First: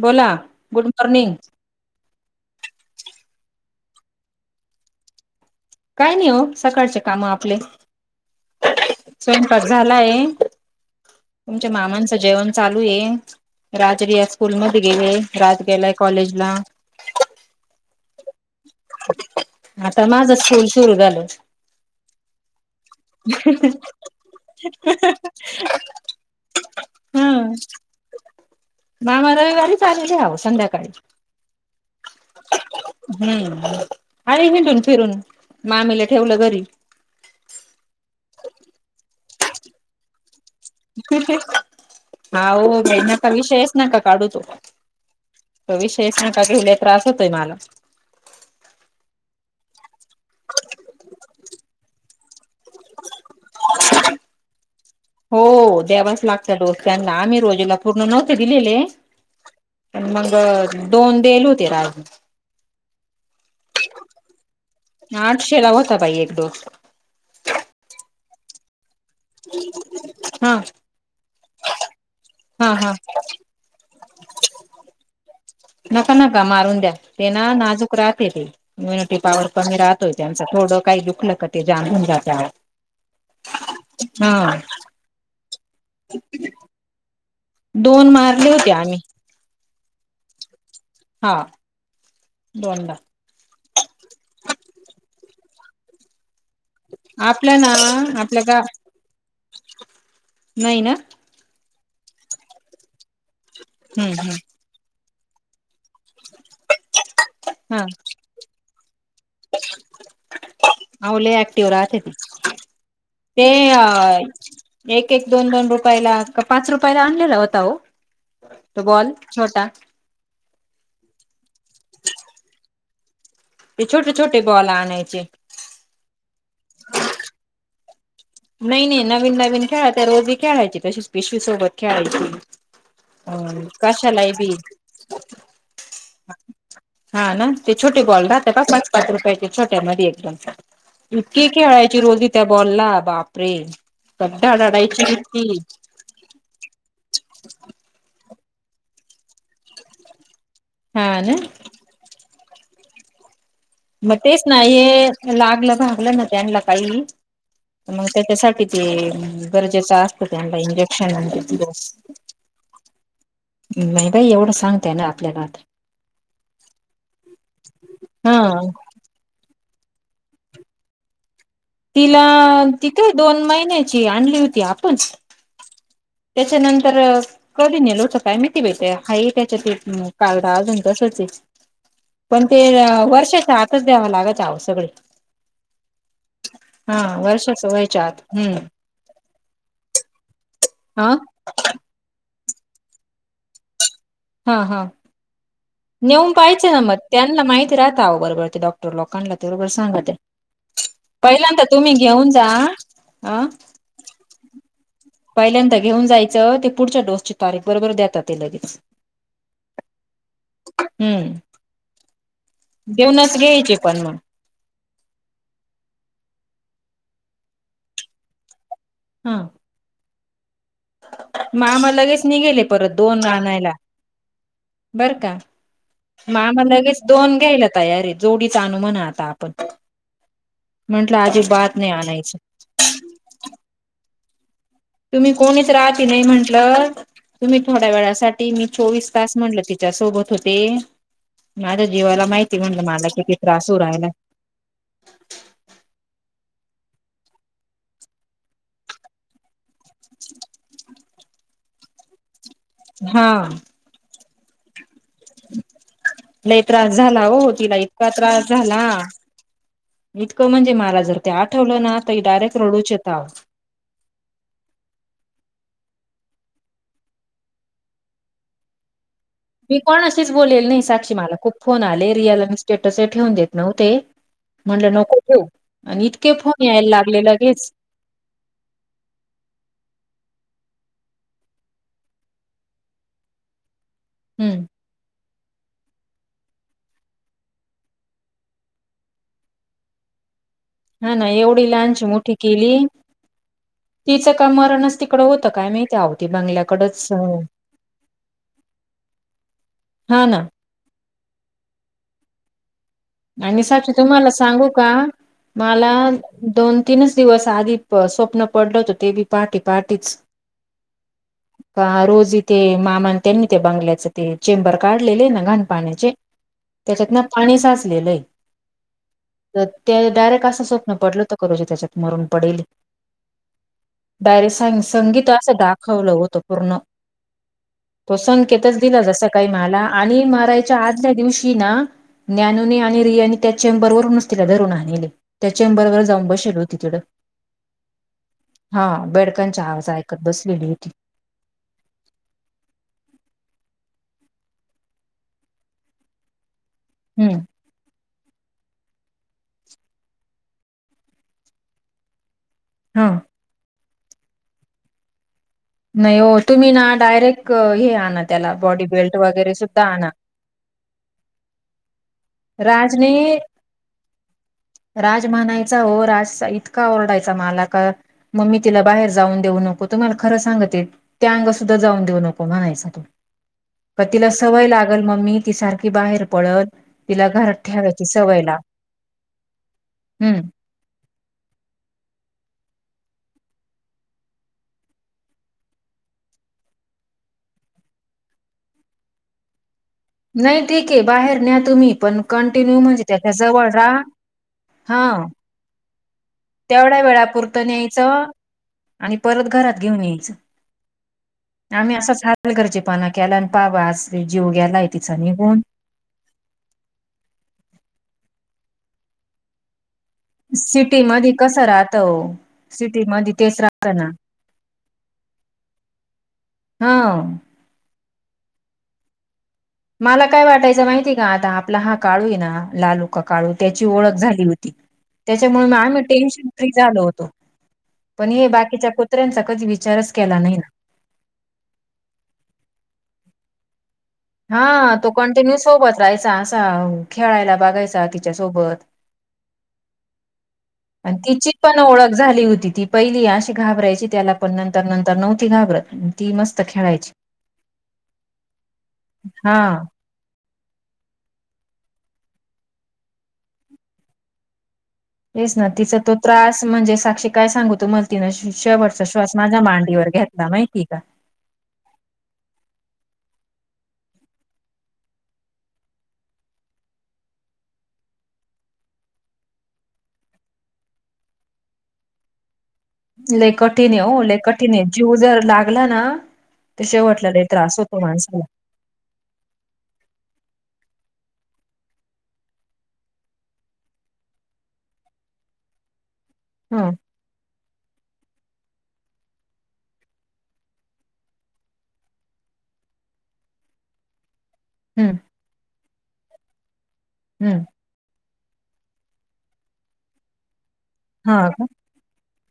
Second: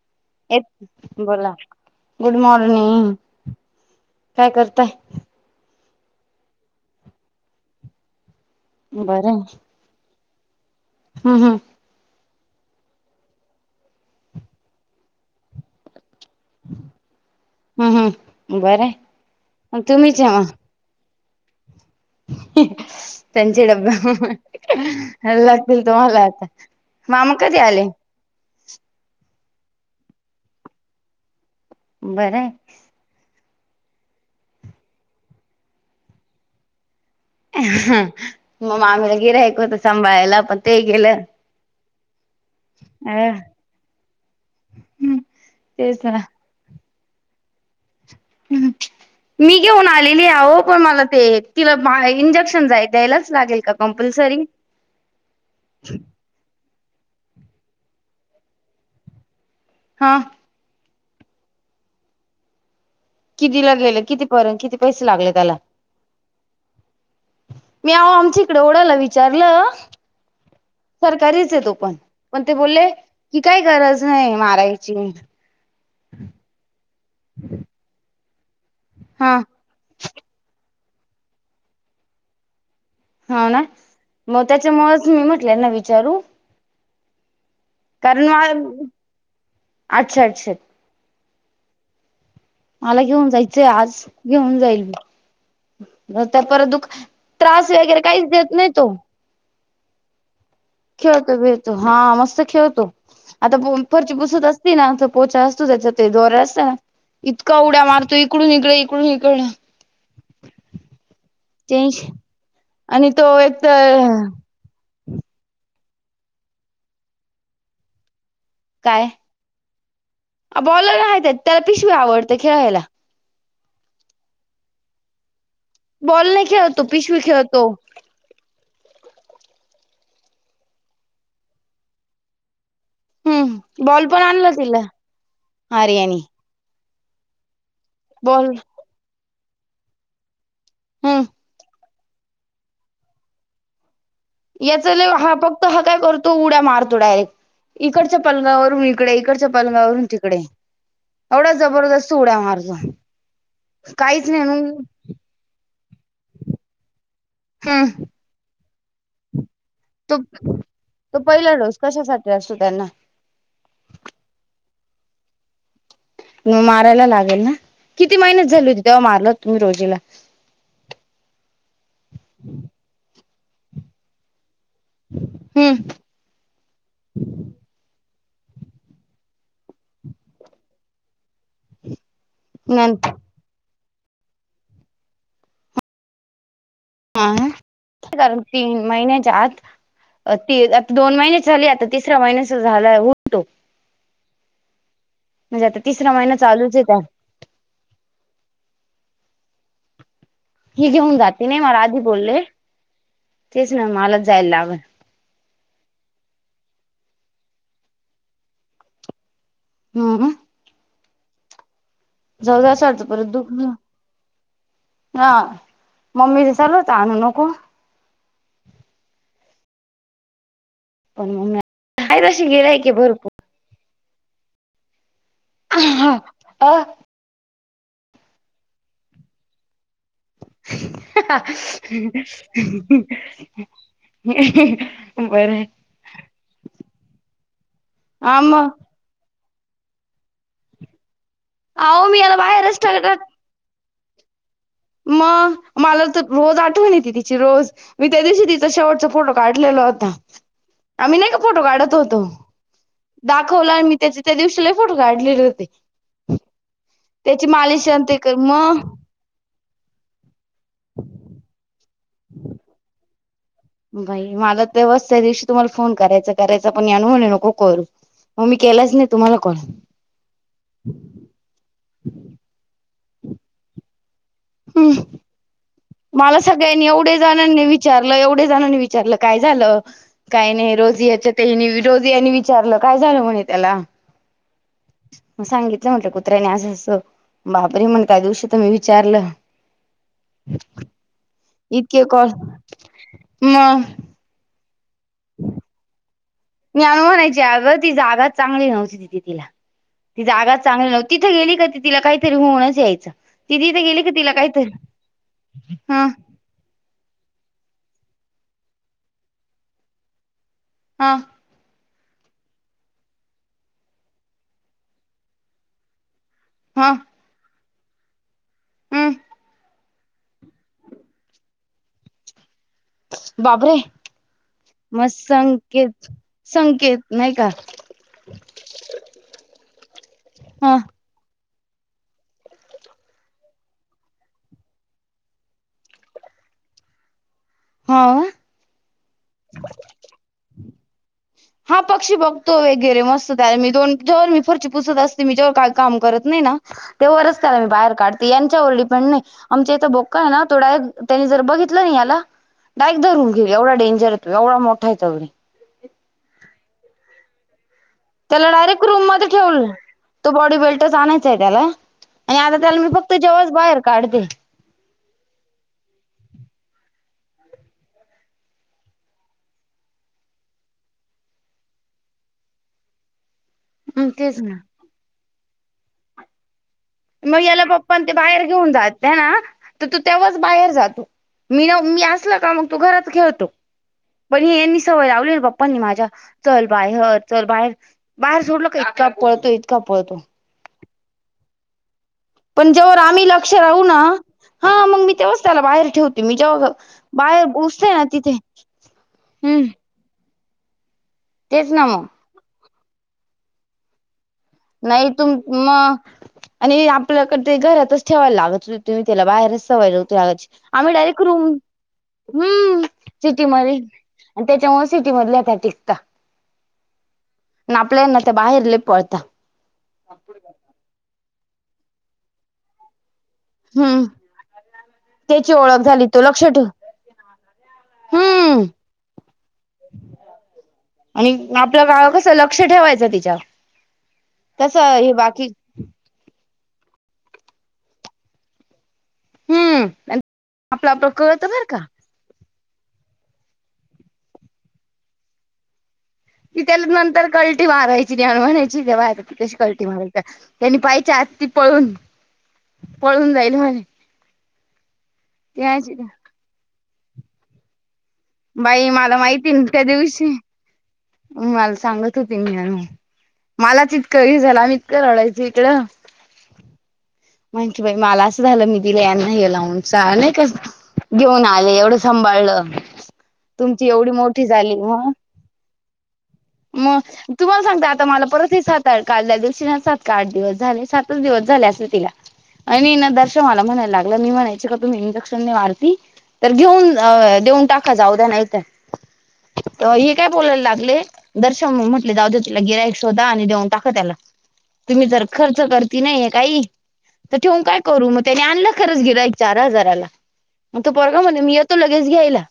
बोला येत. Good morning बोला गुड मॉर्निंग. काय करताय? काय नाही हो. सकाळचे काम आपले. बरं आहे स्वयंपा- झाल आहे. हम्म हम्म तुमच्या मामांचं जेवण- चालू आहे. राज बी या स्कूल मध्ये गेले. राज गेलाय कॉलेज ला. हम्म हम्म. बरय. म आता माझ स्कूल सुरू झाल. त्यांचे डब्बे म लागतील तुम्हाला आता. मामा हम्म कधी आले? मामा रविवारीच आलेले आओ संध्याकाळी. बरं. हम्म, आली हिंडून फिरून, मामीला ठेवलं घरी. हं, मग मामीला गीरायक होत सांभाळायला पण ते गेलं कठे [unintelligible] आओ बाय नका अ विषयच नका काढू तो, तो तेच ना विषयच नका घेऊ ल त्रास होतय मला. हं मी घेऊन आलेली आहो, पण मला ते तिला बांग इंजेक्शन जाय द्यायलाच लागेल का कम्पल्सरी? दोक्याना आम्ही रोजूला पूर्ण नव्हते दिलेले, पण हा मग दोन देयेल होते रा किती लागलेलं, किती पर किती पैसे लागले त्याला? आठशे ला होता बाई एक डोस मी आओ आमची इकडं ओडाला विचारलं, हा सरकारीचे तो पण, पण ते हा बोलले हा काई गरज नाही मारायची. नका-नका मारून द्या, ते ना नाजूक राहते ते इम्युनिटी हा पावर कमी राहतोय त्यांच, थोडं काही दुखलं का ते जा्म होऊन जात आओ. होना, मग त्याच्यामुळच मी म्हटलं यांना विचारू. दोन कारण वा मारले होते आम्ही अच्छा-अच्छा. हा. दोनदा मला घेऊन जायचंय आज, घेऊन जाईल, नंतर परत दुख ख आपल्या त्रास ना वगैरे काहीच आपल्या देत गा नाही तो. नाही ना? खेळतो -भिळतो हा मस्त खेळतो, आता हम्म फरची पुसत हम्म अस तीना पोचा असतो, त्याच्या ते दोऱ असता ना, इतका हा उड्या मारतो इकडून इकडे इकडं आओ ले ऍक्टिव्ह राहत्या, टेन्शन ते आणि तो ते एक अ तर एक-एक, दोन-दोन रुपयाला का पाच रुपयाला आणलेला होता हो तो काय बॉल छोटा? बॉलर आहे, त्याला पिशवी आवडते खेळायला. ते छोटे-छोटे बॉल आणायचे. बॉल नाही खेळत, तो पिशवी खेळतो. नही-नही, नवीन-नवीन खेळा त्या रोजी खेळायची तशीच पिशवी सोबत खेळायची. ह हम्म बॉल पण कशालाय आणला बी. तिला आर्यानी हा ना ते छोटे बॉल राहत्या पहा, पाच-पाच रुपयाचे छोट्या मध्ये एकदम? हम्म इतकीे खेळायची रोजी त्या बॉलला बापरे. गड्डा याच रडायची लइ, हा इतकी. फक्त हा काय कर तो उड्या मारतो डायरेक्ट, इकडच्या पलंगावरून इकडे, इकडच्या पलंगावरून तिकडे. हा ना एवढा जबरदस्त उड्या मारतो. मग काहीच नाही तेच ना न हे लागलं-भागलं ना त्यांला काही, हम्म मग त्याच्यासाठी. ते गरजेचं तो असत त्यांना, इंजेक्शन [unintelligible] तो पहिला म्हणजे. डोस कशासाठी असतो त्यांना नही बाई एवढं सांगता येनार आपल्याला आता. म मारायला लागेल ना? किती महिन्याची हा झाली होती, तेव्हा मारलं तुम्ही रोजीला? तिला अ ती काय दोन महिन्याची आणली होती आपण हम्म. त्याच्यानंतर कधी नेलं होतं काय माहिती बाई त्या, हाये त्याच्यात एक कार्ड अजून तसच ये. पण ते हम्म वर्षाच्या आतच द्याव्या लागत्या आओ सगळे. हा वर्षाच्या व्हायच्या आत, कारण हम्म. तीन महिन्याच्या आत, ती आता हा दोन महिन्याची झाली, आता तिसऱ्या महिन्याचा झालाय हूल तो. हा हा म्हणजे आता तिसरा नेऊन महिना पाहिच चालूच ना आहे मग त्या माहिती राहता बरोबर ते डॉक्टर लोकांला ते बरोबर सांगत ते. ही घेऊन जाते नाही पहिल्यांता तुम्ही घेऊन जा अ मालजजालावर. पहिल्यांदा घेऊन जायचं ते पुढच्या डोसची तारीख बरोबर देतात ते लगेच. ह. हम्म जाऊ द्या असं देऊनच घ्यायचे पण मग. ह मम्मी ते सलू हणू नको. हा. पण मम्मी मामा आहे लगेच तशी निघेले गिराय की परत दोन भरपूर रानायला बर का. मा आमला अ लगेच दोन घ्यायला तयार जोडीच आण आणू म्हणा आता आपण. म्हंटलं अजिबात नाही आणायचं तुम्ही बरं कोणीच राहते नाही म्हंटलं तुम्ही थोड्या हा वेळासाठी मी मग चोवीस तास म्हणलं तिच्या सोबत होते माझ्या अहो मी जीवाला याला माहिती बाहेरच म्हणलं मला टाकत कि. त्रासूर आहे ना मग मला तर रोज आठवण य त तिची रोज मी त्या दिवशी तिचा शेवटचा फोटो काढलेल्या होता आम्ही नाही का फोटो काढत होतो हा दाखवला मी त्याचे त्या दिवशीला फोटो काढलेले होते. लई त्रास झाला हो त्याची तिला मालिश आणि इतका ते कर त्रास मग झाला. इतकं म्हणजे मला जर ते आठवलं ना त डायरेक्ट रडूच आओ. बाई मला तेवस त्या दिवशी तुम्हाला फोन करायचा करायचा पण यान म्हणे नको करून. मग मी केलाच नाही तुम्हाला. मी कोण अशीच बोलेल नाही साक्षी मला खूप फोन आले रिअल इस्टेटचे ठेवून देत नव्ह ते. म्हंलं नको ठेऊ आणि इतके मला फोन सगळ्यांनी यायला एवढे लागले जणांनी लगेच विचारलं एवढ्या जणांनी विचारलं काय झालं. काही नाही रोजियाच्या त्या रोजियानी विचारलं काय झालं म्हणे त्याला. हम्म. म सांगितलं म्हटलं कुत्र्यानी असं असं बाबरे म त्या दिवशी तर मी विचारलं. हा ना एवढी इतके लहानची कॉल मोठी केली मग तिचं का मरणच ते तिकड होत काय माहिती आओ ते बंगल्या न म्हणायची ती जागा चांगली नव्हती तिथे तिला ती हा ना जागा चांगलं नव तिथे गेली का ती तिला काहीतरी होनच यायचं. ती आणि सा तिथे गेली की तुम्हाला तिला सांगू काहीतरी का मला हा दोन तीनच दिवस आधी स्वप्न पडलं होत ते बी पहाटे पहाटेच. हा. का रोज इथे मामा त्यांनी ते बंगल्याच ते चेंबर काढलेले ना घाण पाण्याचे. हा त्याच्यात ना पाणी साचलेलंय. हम् तर ते डायरेक्ट असं स्वप्न पडल तर करोजी त्याच्यात मरून पडेल ये. बाबरे. डयरे सांग मग संगीत असं संकेत दाखवलं होतं पूर्ण संकेत नाही का [unintelligible] तो संकेतच दिला जसं काही मला आणि हा मारायच्या आदल्या दिवशी ना ज्ञान आणि रिया आणि त्या चेंबरूनच तिला धरून आणेल ये त्या चेंबर वर जाऊन बसेल हो तिढ. हा. हा बेडकांच्या आवाज ऐकत बसलेली होती. हा पक्षी बघतो वगैरे मस्त त्याला मी दोन जेवर मी फरची पुसत असते मी जेववर का काम करत नाही ना तेव्हाच हम्म मी त्याला बाहेर काढ यांच्यावर डिपेंड नाही आमच्या इथं बोक आहे नातो डायरेक्ट त्यांनी जर बघितलं ना याला डायरेक्ट हा धरून घेऊ एवढा डेंर त एवढ मोठा तोढे नाही हो तुम्ही ना डायरेक्ट हे आणा त्याला डायरेक्ट बॉडी रूम बेल्ट मध्ये वगैरे ठेवलं सुुद्धा आणा. तो बॉडी बेल्टच आणायचा आहे त्याला आणि आता त्याला मी राजने फक्त जेव्हाच बाहेर काढते. राज म्हणायचा हो राज इतका ओरडायचा मला का. मम्मी तिला बाहेर जाऊन देऊ नको तुम्हाला खरं सांगते. त्या अंग सुद्धा जाऊन देऊ नको म्हणायच. का मग तिला तेच ना सवय लागल मम्मी ति सारखी बाहेर पळल. तिला मग घरात याला पप् ठेवायची ते सवय बाहेर लाव घेऊन जात त्या ना तर तू तेव्हाच हम्म बाहेर जातो. मी न मी असल का मग तो घरात खेळतो. पण हे यांनी सवय लावली बाप्पांनी माझ्या चल बाय ह चल बाहेर. बाहेर सोडलं का इतका पळतो इतका पळतो. नाही ठीके बाहेर न्या तुम्ही पण पण कंटिन्यू जेववर म्हणजे आम्ही त्याच्या लक्ष जवळ राहू ना राहा हा मग मी तेव्हाच त्याला बाहेर ठेवतो. तुम्ही जेव्हा तेवढ्या बाहेर वेळापुरतं पोसते ना न्यायचं तिथे आणि परत हम्म. घरात घेऊन यायचं. तेच ना आम्ही मग असंच हलगर्जीपणा केला आणि पाबा आज जीव गेलाय तिचा निघून. ह. आणि आपल्याकड ते घरातच ठेवायला लागत तुम्ही त्याला बाहेरचवायला. आम्ही सिटी रायरेक्ट मध्ये रूम. कसं राहत ओ हम्म सिटी मध्ये तेच सिटीमध्ये राहत ना आणि त्याच्यामुळे सिटी मधल्या टिकता. हा. आणि आपल्यानं ते बाहेरले पळतता. मला काय वाटायचं माहितीय का आता आपला हा काळू आहे ना लालू. काळू त्याची हम्म ओळख झाली होती त्याची त्याच्यामुळे ओळख आम्ही झाली तो लक्ष टेन्शन ठेव फ्री झालो होतो. पण हे हम्म बाकीच्या कुत्र्यांचा कधी विचारच केला नाही ना. आणि आपलं गाव कसं लक्ष ठेवायचं तिच्या हा तो कंटिन्यू सोबत राहायचा असा खेळायला बघायचा तिच्या सोबत. हम्म आपलं आपलं आणि कळत तिची बर का पण ओळख. झाली होती ती पहिली अशी घाबरायची त्याला पण नंतर नंतर नव्हती घाबरत. ती मस्त त्याला खेळायची नंतर कलटी मारायची त्याला म्हणायची त्या बायकांशी हा कलटी मारायची. त्यांनी पाहिच्या आत ती पळून पळून जाईल म्हणे. येच ना तिचा ते तो त्रास म्हणजे साक्षी काय सांगू तुम्हाला तिन बाई शेवटचा मला श्वास माहिती माझ्या ना त्या मांडीवर दिवशी घेतला माहिती आहे का? मला सांगत होती ती मलाच इतक हे झालं आम्ही इतकं रडायचो इकडं. म्हण की बाई मला असं झालं मी दिला यांना हे लाऊन नाही कस? घेऊन आले एवढं सांभाळलं. लई तुमची कठीण आहे एवढी हो लई मोठी कठीण झाली आहे मग जीव जर लागला ना. तर मग शेवटला लय तुम्हाला त्रास सांगता होतो आता मला माणसाला परत हे. काढल्या दिवशी न सात का आठ दिवस झाले सातच दिवस झाले असतील तिला आणि ना दर्शन मला म्हणायला लागलं मी म्हणायची का तुम्ही इंजेक्शन ने मारती तर हम्म. अ देऊन टाका जाऊ द्या नाहीत हे काय बोलायला लागले. दर्शन म म्हटले जाऊद्या तिला गिराईक शोधा आणि देऊन टाका त्याला तुम्ही हम्म जर खर्च करती नाहीय काही तर ठेवून हम्म काय? करू मग त्यानी आणलं खरच गिराईक चार हजाराला मग तो पोरगा म्हणे हा मी का येतो लगेच घ्यायला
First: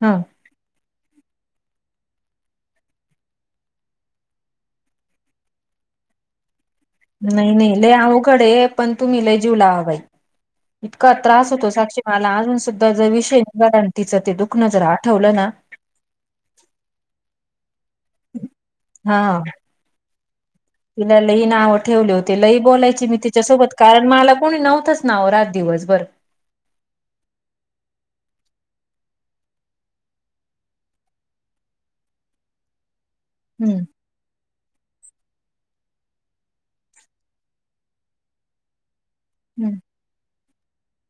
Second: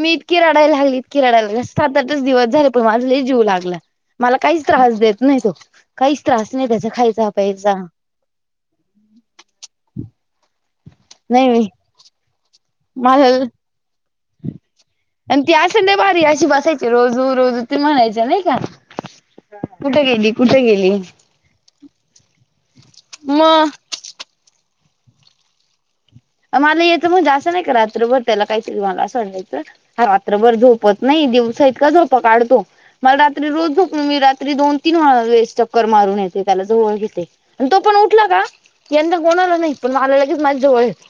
मी हा इतकी रडायला इतकी रडायला लागली सात आठच दिवस झाले. तो आज लई जीवु लागला मला काहीच त्रास देत नाही तो. काहीच त्रास नाही त्याचा खायचा प्यायचा. आहो कडे पण तु्ही लई जीव लावा बाई इतका त्रास नाही होतो साक्षी मला अजून मला विषय आणि तिच ते दुखणं जर आठवलं. पण ना ती असे लई भारी अशी बसायची रोज रोज ते म्हणायची नाही का? हा. कुठ गेली कुठ गेली. तिन लई नाव ठेवले होते. लई बोलायची मी मग तिच्यासोबत. कारण मला कोणी नव्हतंच ना ओ, राहत दिवस भर. मला येतं म्हणजे अस नाही का रात्रभर त्याला काहीतरी वाग असं म्हणायच. हा रात्रभर झोपत नाही. दिवसा इतका झोपा काढतो. मला रा रात्री रोज हम्म झोपून. मी रात्री दोन तीन वळा वेळेस चक्कर मारून येते. त्याला जवळ घेते. आणि तो पण उठला का? यंनदा कोणाला नाही हम्म पण मला लगेच माझ्या जवळ येतो.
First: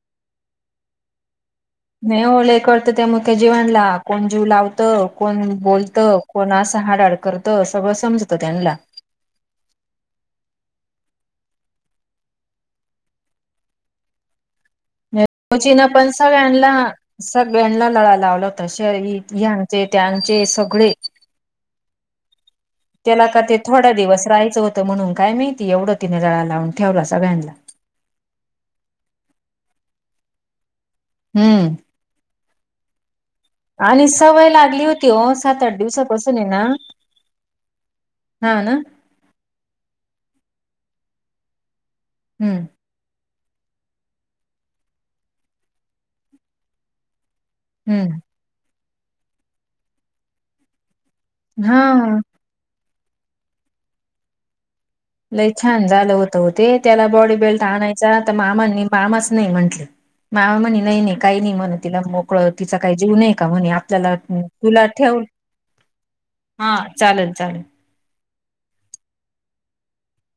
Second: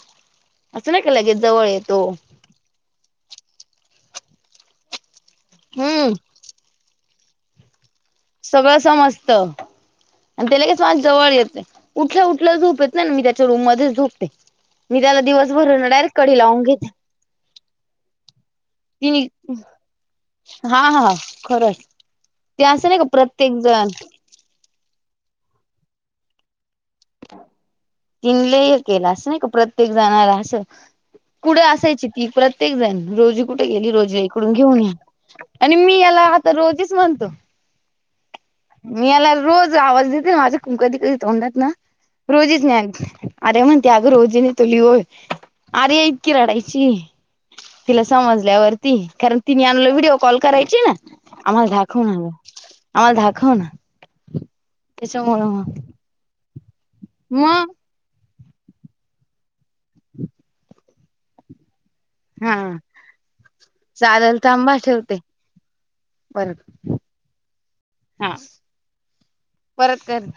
असं नाही का लगेच जवळ येत. नाही ओ लई कळत त्या मुक्या जीवांना. कोण जीव लावत. कोण बोलत. हम्म कोण असं हाड हाड करतं. सगळं समजत. सगळं समजतं. अन ते लगेच माझ्या जवळ येत. उठल्या उठल्या झोपेतन येते ना. मी त्याच्या रूम मध्येच झोपते. मी त्याला दिवस कोचीनं भरेना. पण डायरेक्ट कडी लावून सगळ्यांना घेते. सगळ्यांना लळा लावला होता. शळी ह्यांचे त्यांचे सगळे. ह खरंय. त्याला का ते थोडा दिवस राहायचं होतं. म्हणून काय माहिती. एवढा तिने लळा लावून ठेवला सगळ्यांना. तिने लई हे केलं अस नाही का. प्रत्येक जणाला असं. कुढ हम्म असायची ती. प्रत् प्रत्येक जन रोज कुठे गेली आणि रोजी सवय इकडून घेऊन लागली या. होती हो सात आणि आठ मी याला दिवसापासून आहे आता ना रोजीच म्हणतो. हा ना. मी याला रोज आवाज देते ना. ते माझा कुन कधी कधी तोंडात ना हम्म रोजी नाहीयेते. आर्या म्हणते अगं रोजी नही तो लीओय. आर्या इतकी रडायची. तिला हम्म समजल्यावरती. कारण तिने आणलं व्हिडिओ कॉल करायची ना. आम्हाला दाखव ना हा ग आम्हाला दाखव ना. त्याच्यामुळं लई मग छान झालं होतं ओ ते. त्याला बॉडी बेल्ट मग आणाय चा. त मामानी मामाच नाही म्हंटले. मामा म्हणे नाही नाही काही नाही म्हणे तिला. मोक ळ. हा तिचा काय जीव नाही का म्हणे. आपल्याला चालेल थांबा तुला ठेवते ठेव परत हा चालेल चालेल. हा. परत कर.